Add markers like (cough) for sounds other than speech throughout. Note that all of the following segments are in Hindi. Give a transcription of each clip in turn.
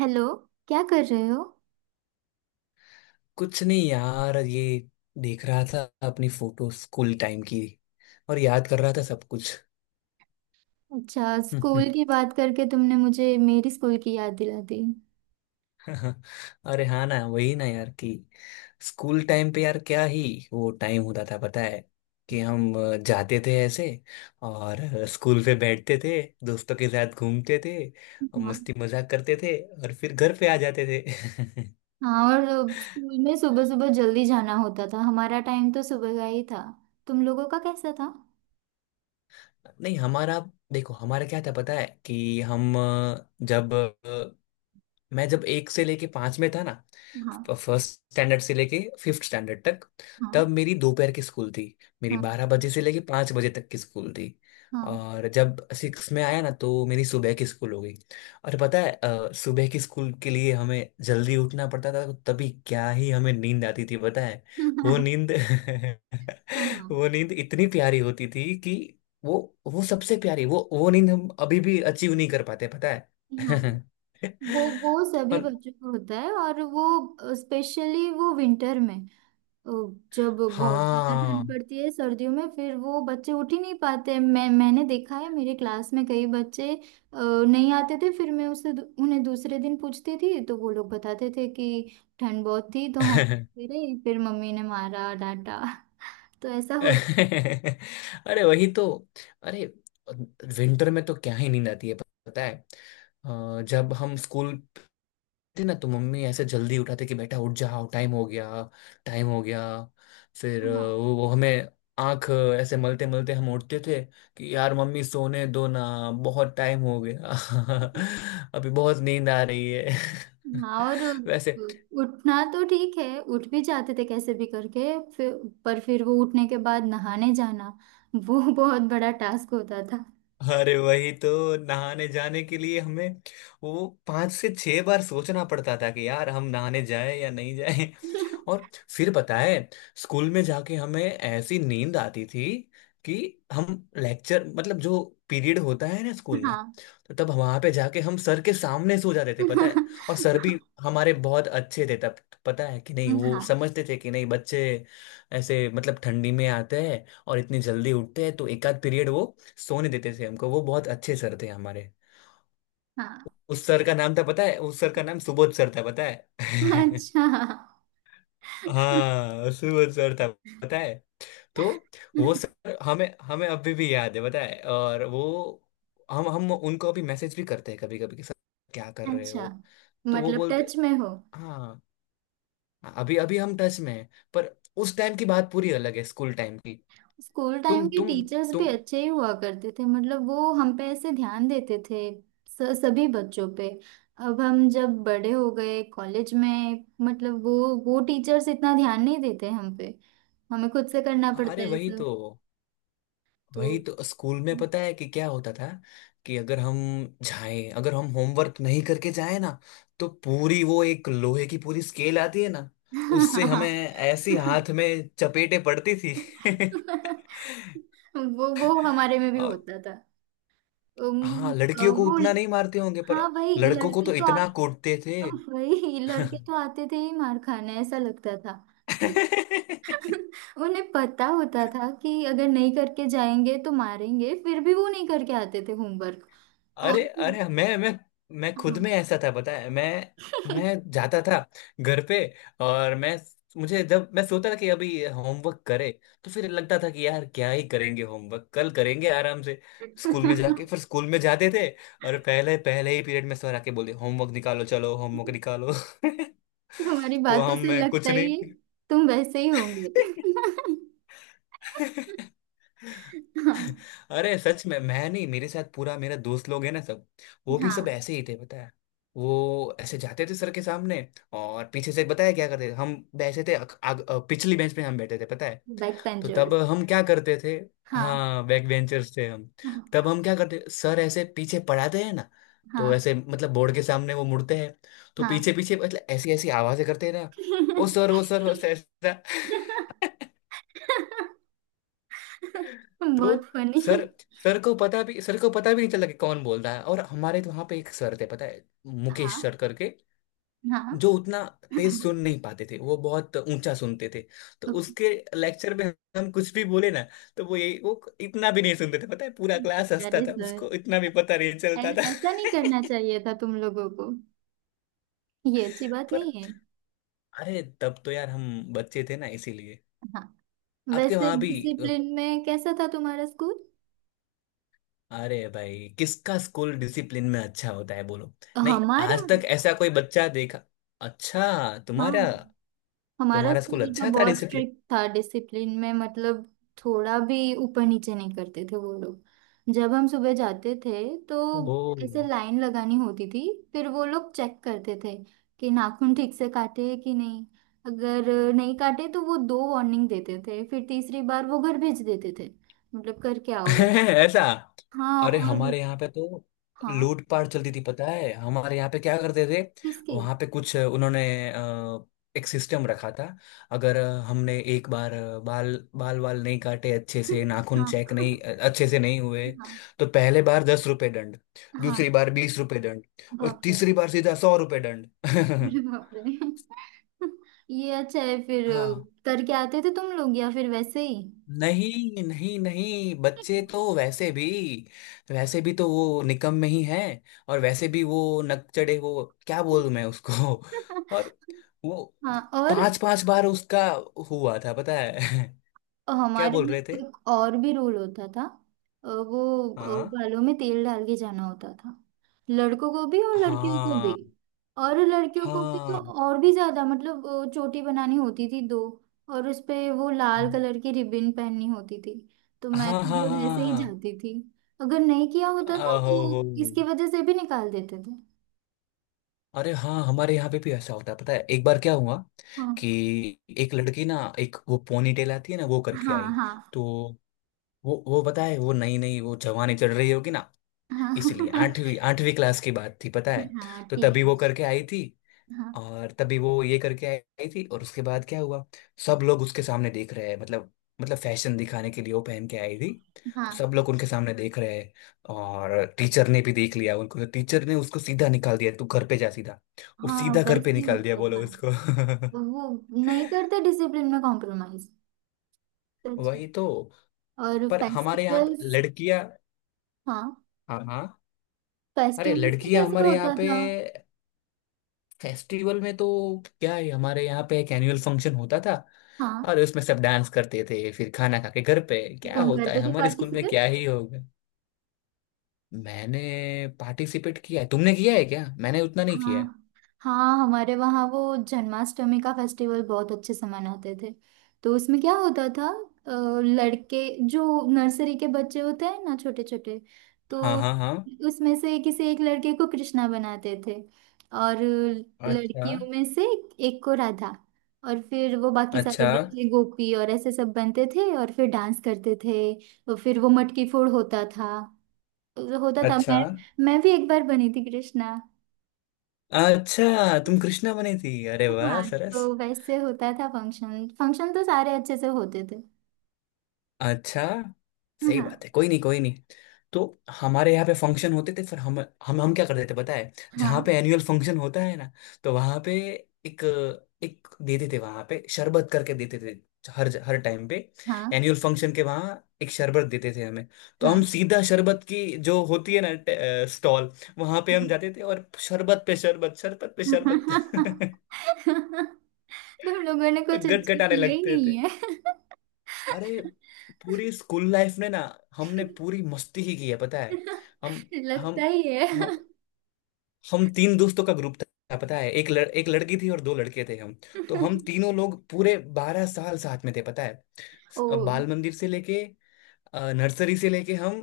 हेलो। क्या कर रहे हो? कुछ नहीं यार, ये देख रहा था अपनी फोटो स्कूल टाइम की, और याद कर रहा था सब कुछ। अच्छा, स्कूल की बात करके तुमने मुझे मेरी स्कूल की याद दिला दी। (laughs) अरे हाँ ना, वही ना यार, कि स्कूल टाइम पे यार क्या ही वो टाइम होता था, पता है। कि हम जाते थे ऐसे, और स्कूल पे बैठते थे, दोस्तों के साथ घूमते थे, और हाँ। मस्ती मजाक करते थे, और फिर घर पे आ जाते थे। हाँ, और स्कूल में सुबह सुबह जल्दी जाना होता था। हमारा टाइम तो सुबह का ही था। तुम लोगों का कैसा था? (laughs) नहीं हमारा, देखो हमारा क्या था पता है। कि हम अ, जब मैं जब एक से लेके पांच में था ना, हाँ। फर्स्ट स्टैंडर्ड से लेके फिफ्थ स्टैंडर्ड तक, हाँ। तब मेरी दोपहर की स्कूल थी। मेरी हाँ। 12 बजे से लेके 5 बजे तक की स्कूल थी। हाँ। और जब सिक्स में आया ना, तो मेरी सुबह की स्कूल हो गई। और पता है, सुबह की स्कूल के लिए हमें जल्दी उठना पड़ता था, तो तभी क्या ही हमें नींद आती थी पता है। वो (laughs) नींद हाँ। (laughs) वो नींद इतनी प्यारी होती थी कि वो वो सबसे प्यारी, वो नींद हम अभी भी अचीव नहीं कर पाते पता हाँ, है। वो (laughs) सभी पर। बच्चों को होता है। और वो स्पेशली वो विंटर में अ, जब बहुत ज्यादा हाँ। ठंड पड़ती है सर्दियों में, फिर वो बच्चे उठ ही नहीं पाते। मैंने देखा है, मेरे क्लास में कई बच्चे नहीं आते थे। फिर मैं उन्हें दूसरे दिन पूछती थी तो वो लोग बताते थे कि ठंड बहुत थी तो हम (laughs) फिरे, फिर मम्मी ने मारा, डांटा। (laughs) तो ऐसा होता। अरे वही तो। अरे विंटर में तो क्या ही नींद आती है पता है। जब हम स्कूल थे ना, तो मम्मी ऐसे जल्दी उठाते कि बेटा उठ जाओ, टाइम हो गया, टाइम हो गया। फिर हाँ। वो हमें आंख ऐसे मलते मलते हम उठते थे, कि यार मम्मी सोने दो ना, बहुत टाइम हो गया। (laughs) अभी बहुत नींद आ रही है। (laughs) हाँ, और वैसे। उठना तो ठीक है, उठ भी जाते थे कैसे भी करके। फिर पर फिर वो उठने के बाद नहाने जाना, वो (laughs) बहुत बड़ा टास्क होता था। अरे वही तो, नहाने जाने के लिए हमें वो 5 से 6 बार सोचना पड़ता था कि यार हम नहाने जाए या नहीं जाए। और (laughs) फिर पता है, स्कूल में जाके हमें ऐसी नींद आती थी कि हम लेक्चर मतलब जो पीरियड होता है ना स्कूल में, हाँ। तो तब वहां पे जाके हम सर के सामने सो जाते थे पता है। हाँ। और सर भी हमारे बहुत अच्छे थे तब, पता है कि नहीं। वो हाँ। समझते थे कि नहीं बच्चे ऐसे मतलब ठंडी में आते हैं और इतनी जल्दी उठते हैं, तो एक आध पीरियड वो सोने देते थे हमको। वो बहुत अच्छे सर थे हमारे। हाँ। उस सर का नाम था पता है, उस सर का नाम सुबोध सर था पता है। (laughs) अच्छा। हाँ सुबोध सर था पता है। तो वो सर हमें हमें अभी भी याद है पता है। और वो हम उनको अभी मैसेज भी करते हैं कभी कभी, कि सर क्या कर रहे अच्छा, हो। तो वो मतलब बोलते, टच में हो। हाँ, अभी अभी हम टच में हैं। पर उस टाइम की बात पूरी अलग है, स्कूल टाइम की। स्कूल टाइम तुम के तुम टीचर्स भी तुम अच्छे ही हुआ करते थे। मतलब वो हम पे ऐसे ध्यान देते थे, सभी बच्चों पे। अब हम जब बड़े हो गए कॉलेज में, मतलब वो टीचर्स इतना ध्यान नहीं देते हम पे। हमें खुद से करना पड़ता अरे है वही सब। तो, तो वही तो स्कूल में पता है कि क्या होता था। कि अगर हम होमवर्क नहीं करके जाए ना, तो पूरी वो एक लोहे की पूरी स्केल आती है ना, उससे हमें ऐसी (laughs) हाथ में चपेटे पड़ती थी। (laughs) वो हमारे में भी और। होता। उम, हाँ लड़कियों को वो उतना नहीं मारते होंगे, पर हाँ, लड़कों को तो इतना कूटते थे। वही लड़के तो आते थे ही मार खाने। ऐसा लगता था। (laughs) उन्हें पता होता (laughs) था कि अगर नहीं करके जाएंगे तो मारेंगे, फिर भी वो नहीं करके आते थे होमवर्क। और अरे अरे, मैं खुद में हाँ। ऐसा था बताया है। मैं जाता था घर पे। और मैं मुझे जब मैं सोचता था कि अभी होमवर्क करे, तो फिर लगता था कि यार क्या ही करेंगे, होमवर्क कल करेंगे आराम से। स्कूल में जाके (laughs) फिर स्कूल में जाते थे, और पहले पहले ही पीरियड में सर आके बोले, होमवर्क निकालो, चलो होमवर्क निकालो। तुम्हारी (laughs) तो बातों हम से मैं लगता कुछ ही है, नहीं। तुम वैसे ही होंगे। (laughs) (laughs) हाँ। अरे सच में मैं नहीं, मेरे साथ पूरा मेरा दोस्त लोग है ना सब, वो भी हाँ, सब ऐसे ही थे पता है। वो ऐसे जाते थे सर के सामने, और पीछे से बताया क्या करते थे, हम बैठे थे पिछली बेंच पे हम बैठे थे पता है। बैक तो तब पेंचर्स। हम क्या करते थे, हाँ। हाँ बैक बेंचर्स थे हम। तब हाँ। हम क्या करते, सर ऐसे पीछे पढ़ाते हैं ना, हाँ। तो ऐसे मतलब बोर्ड के सामने वो मुड़ते हैं, तो पीछे पीछे मतलब ऐसी ऐसी आवाजें करते हैं ना, ओ सर हाँ। ओ सर ओ सर ऐसा। (laughs) (laughs) (laughs) बहुत तो फनी। सर सर को पता भी सर को पता भी नहीं चला कि कौन बोल रहा है। और हमारे तो वहां पे एक सर थे पता है, मुकेश हाँ। सर करके, हाँ। जो उतना तेज (clears throat) सुन नहीं पाते थे, वो बहुत ऊंचा सुनते थे। तो ओके। उसके लेक्चर में हम कुछ भी बोले ना, तो वो इतना भी नहीं सुनते थे पता है, पूरा क्लास दैट हंसता था, इज गुड। उसको इतना भी पता नहीं चलता था। ऐसा नहीं करना चाहिए था तुम लोगों को। ये अच्छी बात (laughs) पर, नहीं है। अरे तब तो यार हम बच्चे थे ना इसीलिए। हाँ, आपके वैसे वहां भी। डिसिप्लिन में कैसा था तुम्हारा स्कूल? अरे भाई किसका स्कूल डिसिप्लिन में अच्छा होता है बोलो, नहीं हमारा। आज तक ऐसा कोई बच्चा देखा। अच्छा हाँ, तुम्हारा हमारा तुम्हारा स्कूल स्कूल तो अच्छा था हमारे बहुत डिसिप्लिन। स्ट्रिक्ट था डिसिप्लिन में। मतलब थोड़ा भी ऊपर नीचे नहीं करते थे वो लोग। जब हम सुबह जाते थे तो ओ। ऐसे लाइन लगानी होती थी। फिर वो लोग चेक करते थे कि नाखून ठीक से काटे हैं कि नहीं। अगर नहीं काटे तो वो दो वार्निंग देते थे, फिर तीसरी बार वो घर भेज देते थे। मतलब करके (laughs) आओ भाई। ऐसा। हाँ, अरे और हमारे यहाँ पे तो हाँ। लूटपाट चलती थी पता है, हमारे यहाँ पे क्या करते थे, किसकी? वहां पे कुछ उन्होंने अ, एक सिस्टम रखा था। अगर हमने एक बार बाल बाल वाल नहीं काटे, अच्छे से (laughs) नाखून हाँ। चेक नहीं, अच्छे से नहीं हुए, हाँ। तो पहले बार 10 रुपए दंड, हाँ, दूसरी बार 20 रुपए दंड, और बाप रे। तीसरी बार सीधा 100 रुपए दंड। अरे (laughs) बाप रे। (laughs) ये अच्छा है। फिर हाँ। करके आते थे तुम लोग या फिर वैसे ही? नहीं नहीं नहीं, बच्चे तो वैसे भी, तो वो निकम में ही है। और वैसे भी वो नकचढ़े, वो क्या बोलूं मैं उसको। (laughs) और (laughs) वो हाँ, पांच पांच बार उसका हुआ था पता है। और (laughs) क्या हमारे बोल में रहे थे। एक और भी रूल होता था। वो हाँ बालों में तेल डाल के जाना होता था। लड़कों को भी और लड़कियों को भी। हाँ और लड़कियों को भी तो हाँ और भी ज्यादा। मतलब चोटी बनानी होती थी दो। और उस पे वो लाल कलर की रिबन पहननी होती थी। तो मैं हाँ, हाँ तो हाँ रोज ऐसे ही हाँ, जाती थी। अगर नहीं किया होता था ओहो तो हो। इसकी वजह से भी निकाल देते थे। अरे हाँ, हमारे यहाँ पे भी ऐसा होता है पता है। एक बार क्या हुआ कि हाँ। एक लड़की ना, एक वो पोनी टेल आती है ना, वो करके हाँ। आई। हाँ। तो वो पता है, वो नई नई वो जवानी चढ़ रही होगी ना इसलिए, हाँ। (laughs) आठवीं आठवीं क्लास की बात थी पता है। हाँ, तो तभी वो टीनेज। करके आई थी, हाँ। और तभी वो ये करके आई थी, और उसके बाद क्या हुआ, सब लोग उसके सामने देख रहे हैं मतलब, फैशन दिखाने के लिए वो पहन के आई थी, तो हाँ। सब लोग उनके सामने देख रहे हैं। और टीचर ने भी देख लिया उनको, तो टीचर ने उसको सीधा निकाल दिया, तू घर पे जा सीधा। वो हाँ, सीधा घर वैसे पे ही निकाल दिया होता था। बोलो उसको। वो नहीं करते डिसिप्लिन में कॉम्प्रोमाइज। (laughs) सच में। वही तो, और पर हमारे यहाँ पे फेस्टिवल्स। लड़कियां। हाँ। हाँ हाँ। अरे फेस्टिवल्स में लड़कियां कैसे हमारे यहाँ होता पे था? फेस्टिवल में तो, क्या है हमारे यहाँ पे एक एनुअल फंक्शन होता था, हाँ। और उसमें सब डांस करते थे, फिर खाना खा के घर पे। क्या तुम होता है करते थे हमारे स्कूल में, पार्टिसिपेट? क्या ही होगा। मैंने पार्टिसिपेट किया है, तुमने किया है क्या, मैंने उतना नहीं किया है। हाँ। हाँ, हमारे वहाँ वो जन्माष्टमी का फेस्टिवल बहुत अच्छे से मनाते थे। तो उसमें क्या होता था? लड़के, जो नर्सरी के बच्चे होते हैं ना, छोटे छोटे, तो हाँ हाँ हाँ। उसमें से किसी एक लड़के को कृष्णा बनाते थे। और अच्छा लड़कियों में से एक को राधा। और फिर वो बाकी सारे अच्छा बच्चे गोपी और ऐसे सब बनते थे और फिर डांस करते थे। और फिर वो मटकी फोड़ होता था। होता था। अच्छा। मैं भी एक बार बनी थी कृष्णा। अच्छा तुम कृष्णा बनी थी? अरे हाँ। वाह सरस। तो वैसे होता था फंक्शन। फंक्शन तो सारे अच्छे से होते थे। अच्छा, सही हाँ। बात है, कोई नहीं कोई नहीं। तो हमारे यहाँ पे फंक्शन होते थे, फिर हम क्या करते थे पता है, हाँ। जहाँ पे एनुअल फंक्शन होता है ना, तो वहाँ पे एक एक देते थे, वहाँ पे शरबत करके देते थे। हर हर टाइम पे हाँ। एनुअल फंक्शन के वहाँ एक शरबत देते थे हमें। तो हम हाँ। सीधा शरबत की जो होती है ना स्टॉल, वहाँ पे हम जाते थे, और शरबत पे शरबत, शरबत पे हाँ। शरबत। (laughs) तुम लोगों ने कुछ (laughs) अच्छा गटगटाने किया ही लगते। नहीं है। अरे पूरी स्कूल लाइफ में ना, हमने पूरी मस्ती ही की है पता है। हम (laughs) हम लगता ही है। हम हम तीन दोस्तों का ग्रुप था पता है, एक लड़की थी और दो लड़के थे हम। तो हम (laughs) तीनों लोग पूरे 12 साल साथ में थे पता है, ओ, बाल मंदिर से लेके नर्सरी से लेके, हम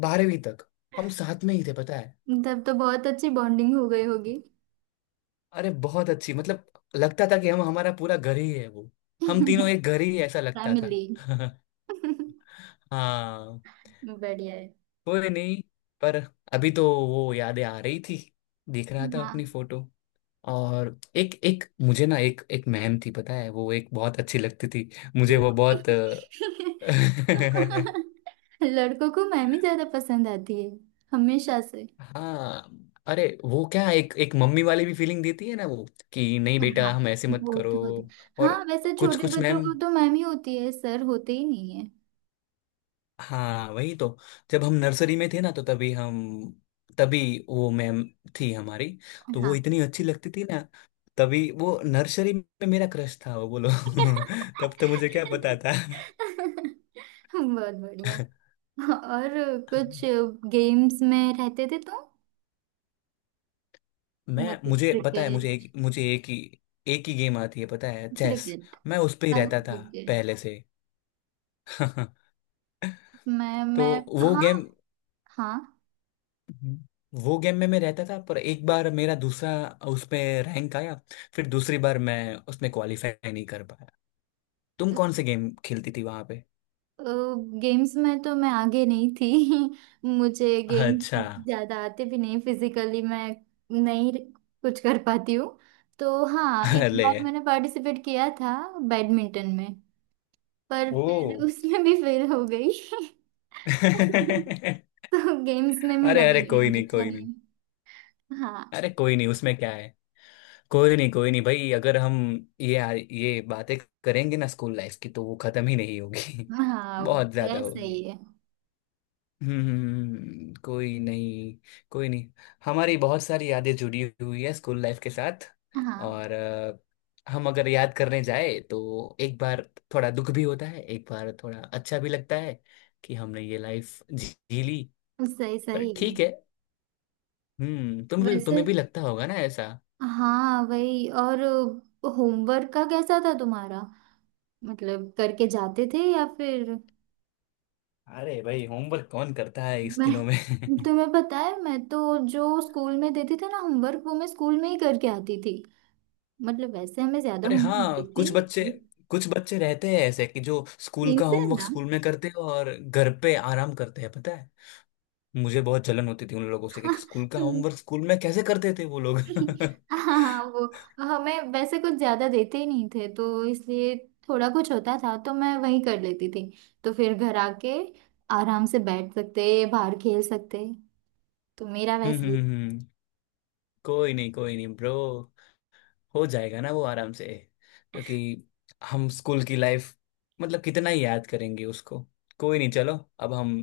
बारहवीं तक हम साथ में ही थे पता है। तब तो बहुत अच्छी बॉन्डिंग हो गई होगी। अरे बहुत अच्छी मतलब, लगता था कि हम हमारा पूरा घर ही है वो, हम तीनों एक (laughs) घर ही है, ऐसा लगता था। फैमिली। (laughs) (laughs) हाँ। बढ़िया है। कोई नहीं। पर अभी तो वो यादें आ रही थी, देख रहा था अपनी हाँ। फोटो। और एक एक मुझे ना एक एक मैम थी पता है, वो एक बहुत अच्छी लगती थी मुझे, वो बहुत (laughs) (laughs) (laughs) लड़कों को मैमी ज्यादा पसंद आती है हमेशा से। हाँ। अरे वो क्या, एक एक मम्मी वाली भी फीलिंग देती है ना वो, कि नहीं बेटा हाँ, हम ऐसे मत वो करो। तो होता। और हाँ, वैसे कुछ छोटे कुछ बच्चों मैम। को तो मैमी होती है, सर होते ही नहीं है। हाँ वही तो, जब हम नर्सरी में थे ना, तो तभी वो मैम थी हमारी। तो वो हाँ। इतनी अच्छी लगती थी ना, तभी वो नर्सरी में मेरा क्रश था वो, बोलो। (laughs) तब तो मुझे क्या पता था। (laughs) बहुत बढ़िया। (laughs) और कुछ गेम्स में रहते थे तुम? मैं मतलब मुझे पता है, क्रिकेट। मुझे एक ही गेम आती है पता है, चेस। क्रिकेट। मैं उस पे ही रहता था ओके। पहले से। (laughs) मैं तो मैं वो हाँ। गेम। हाँ, हम्म। वो गेम में मैं रहता था, पर एक बार मेरा दूसरा उसमें रैंक आया, फिर दूसरी बार मैं उसमें क्वालिफाई नहीं कर पाया। तुम कौन से गेम खेलती थी वहां पे? गेम्स में तो मैं आगे नहीं थी। (laughs) मुझे गेम अच्छा। ज्यादा आते भी नहीं। फिजिकली मैं नहीं कुछ कर पाती हूँ। तो हाँ, एक अरे। बार मैंने पार्टिसिपेट किया था बैडमिंटन में। पर फिर (laughs) ओ। उसमें भी फेल हो गई। (laughs) (laughs) अरे तो गेम्स में मेरा अरे, कोई बैकग्राउंड नहीं अच्छा कोई नहीं, नहीं है। हाँ। अरे कोई नहीं, उसमें क्या है, कोई नहीं भाई। अगर हम ये ये बातें करेंगे ना स्कूल लाइफ की, तो वो खत्म ही नहीं होगी। (laughs) हाँ, बहुत ज्यादा वैसा ही होगी। है। कोई नहीं कोई नहीं। हमारी बहुत सारी यादें जुड़ी हुई है स्कूल लाइफ के साथ। हाँ, और हम अगर याद करने जाए तो, एक बार थोड़ा दुख भी होता है, एक बार थोड़ा अच्छा भी लगता है कि हमने ये लाइफ जी ली। सही। पर सही ठीक है। है। हम्म। वैसे तुम्हें भी लगता होगा ना ऐसा। हाँ, वही। और होमवर्क का कैसा था तुम्हारा? मतलब करके जाते थे या फिर? अरे भाई होमवर्क कौन करता है इस मैं, दिनों में। (laughs) तुम्हें पता है, मैं तो जो स्कूल में देती थी ना होमवर्क, वो मैं स्कूल में ही करके आती थी। मतलब वैसे हमें ज्यादा अरे होमवर्क हाँ, देती नहीं थी। कुछ बच्चे रहते हैं ऐसे कि जो स्कूल तीन का से है होमवर्क ना? स्कूल में करते हैं और घर पे आराम करते हैं पता है। मुझे बहुत जलन होती थी उन लोगों से, कि स्कूल का (laughs) होमवर्क स्कूल में कैसे करते थे वो लोग। (laughs) हाँ। हाँ, हाँ, वो हमें वैसे कुछ ज्यादा देते ही नहीं थे तो इसलिए थोड़ा कुछ होता था तो मैं वही कर लेती थी। तो फिर घर आके आराम से बैठ सकते, बाहर खेल सकते। तो मेरा हम्म, वैसे ही। हम्म, कोई नहीं ब्रो, हो जाएगा ना वो आराम से। क्योंकि हम स्कूल की लाइफ मतलब कितना ही याद करेंगे उसको। कोई नहीं, चलो अब हम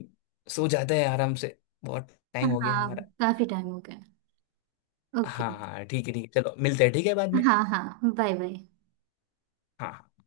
सो जाते हैं आराम से, बहुत टाइम हो गया हाँ, हमारा। काफी टाइम हो गया। ओके। हाँ हाँ, ठीक है ठीक है, चलो मिलते हैं, ठीक है बाद में। हाँ, हाँ, बाय बाय। हाँ हाँ।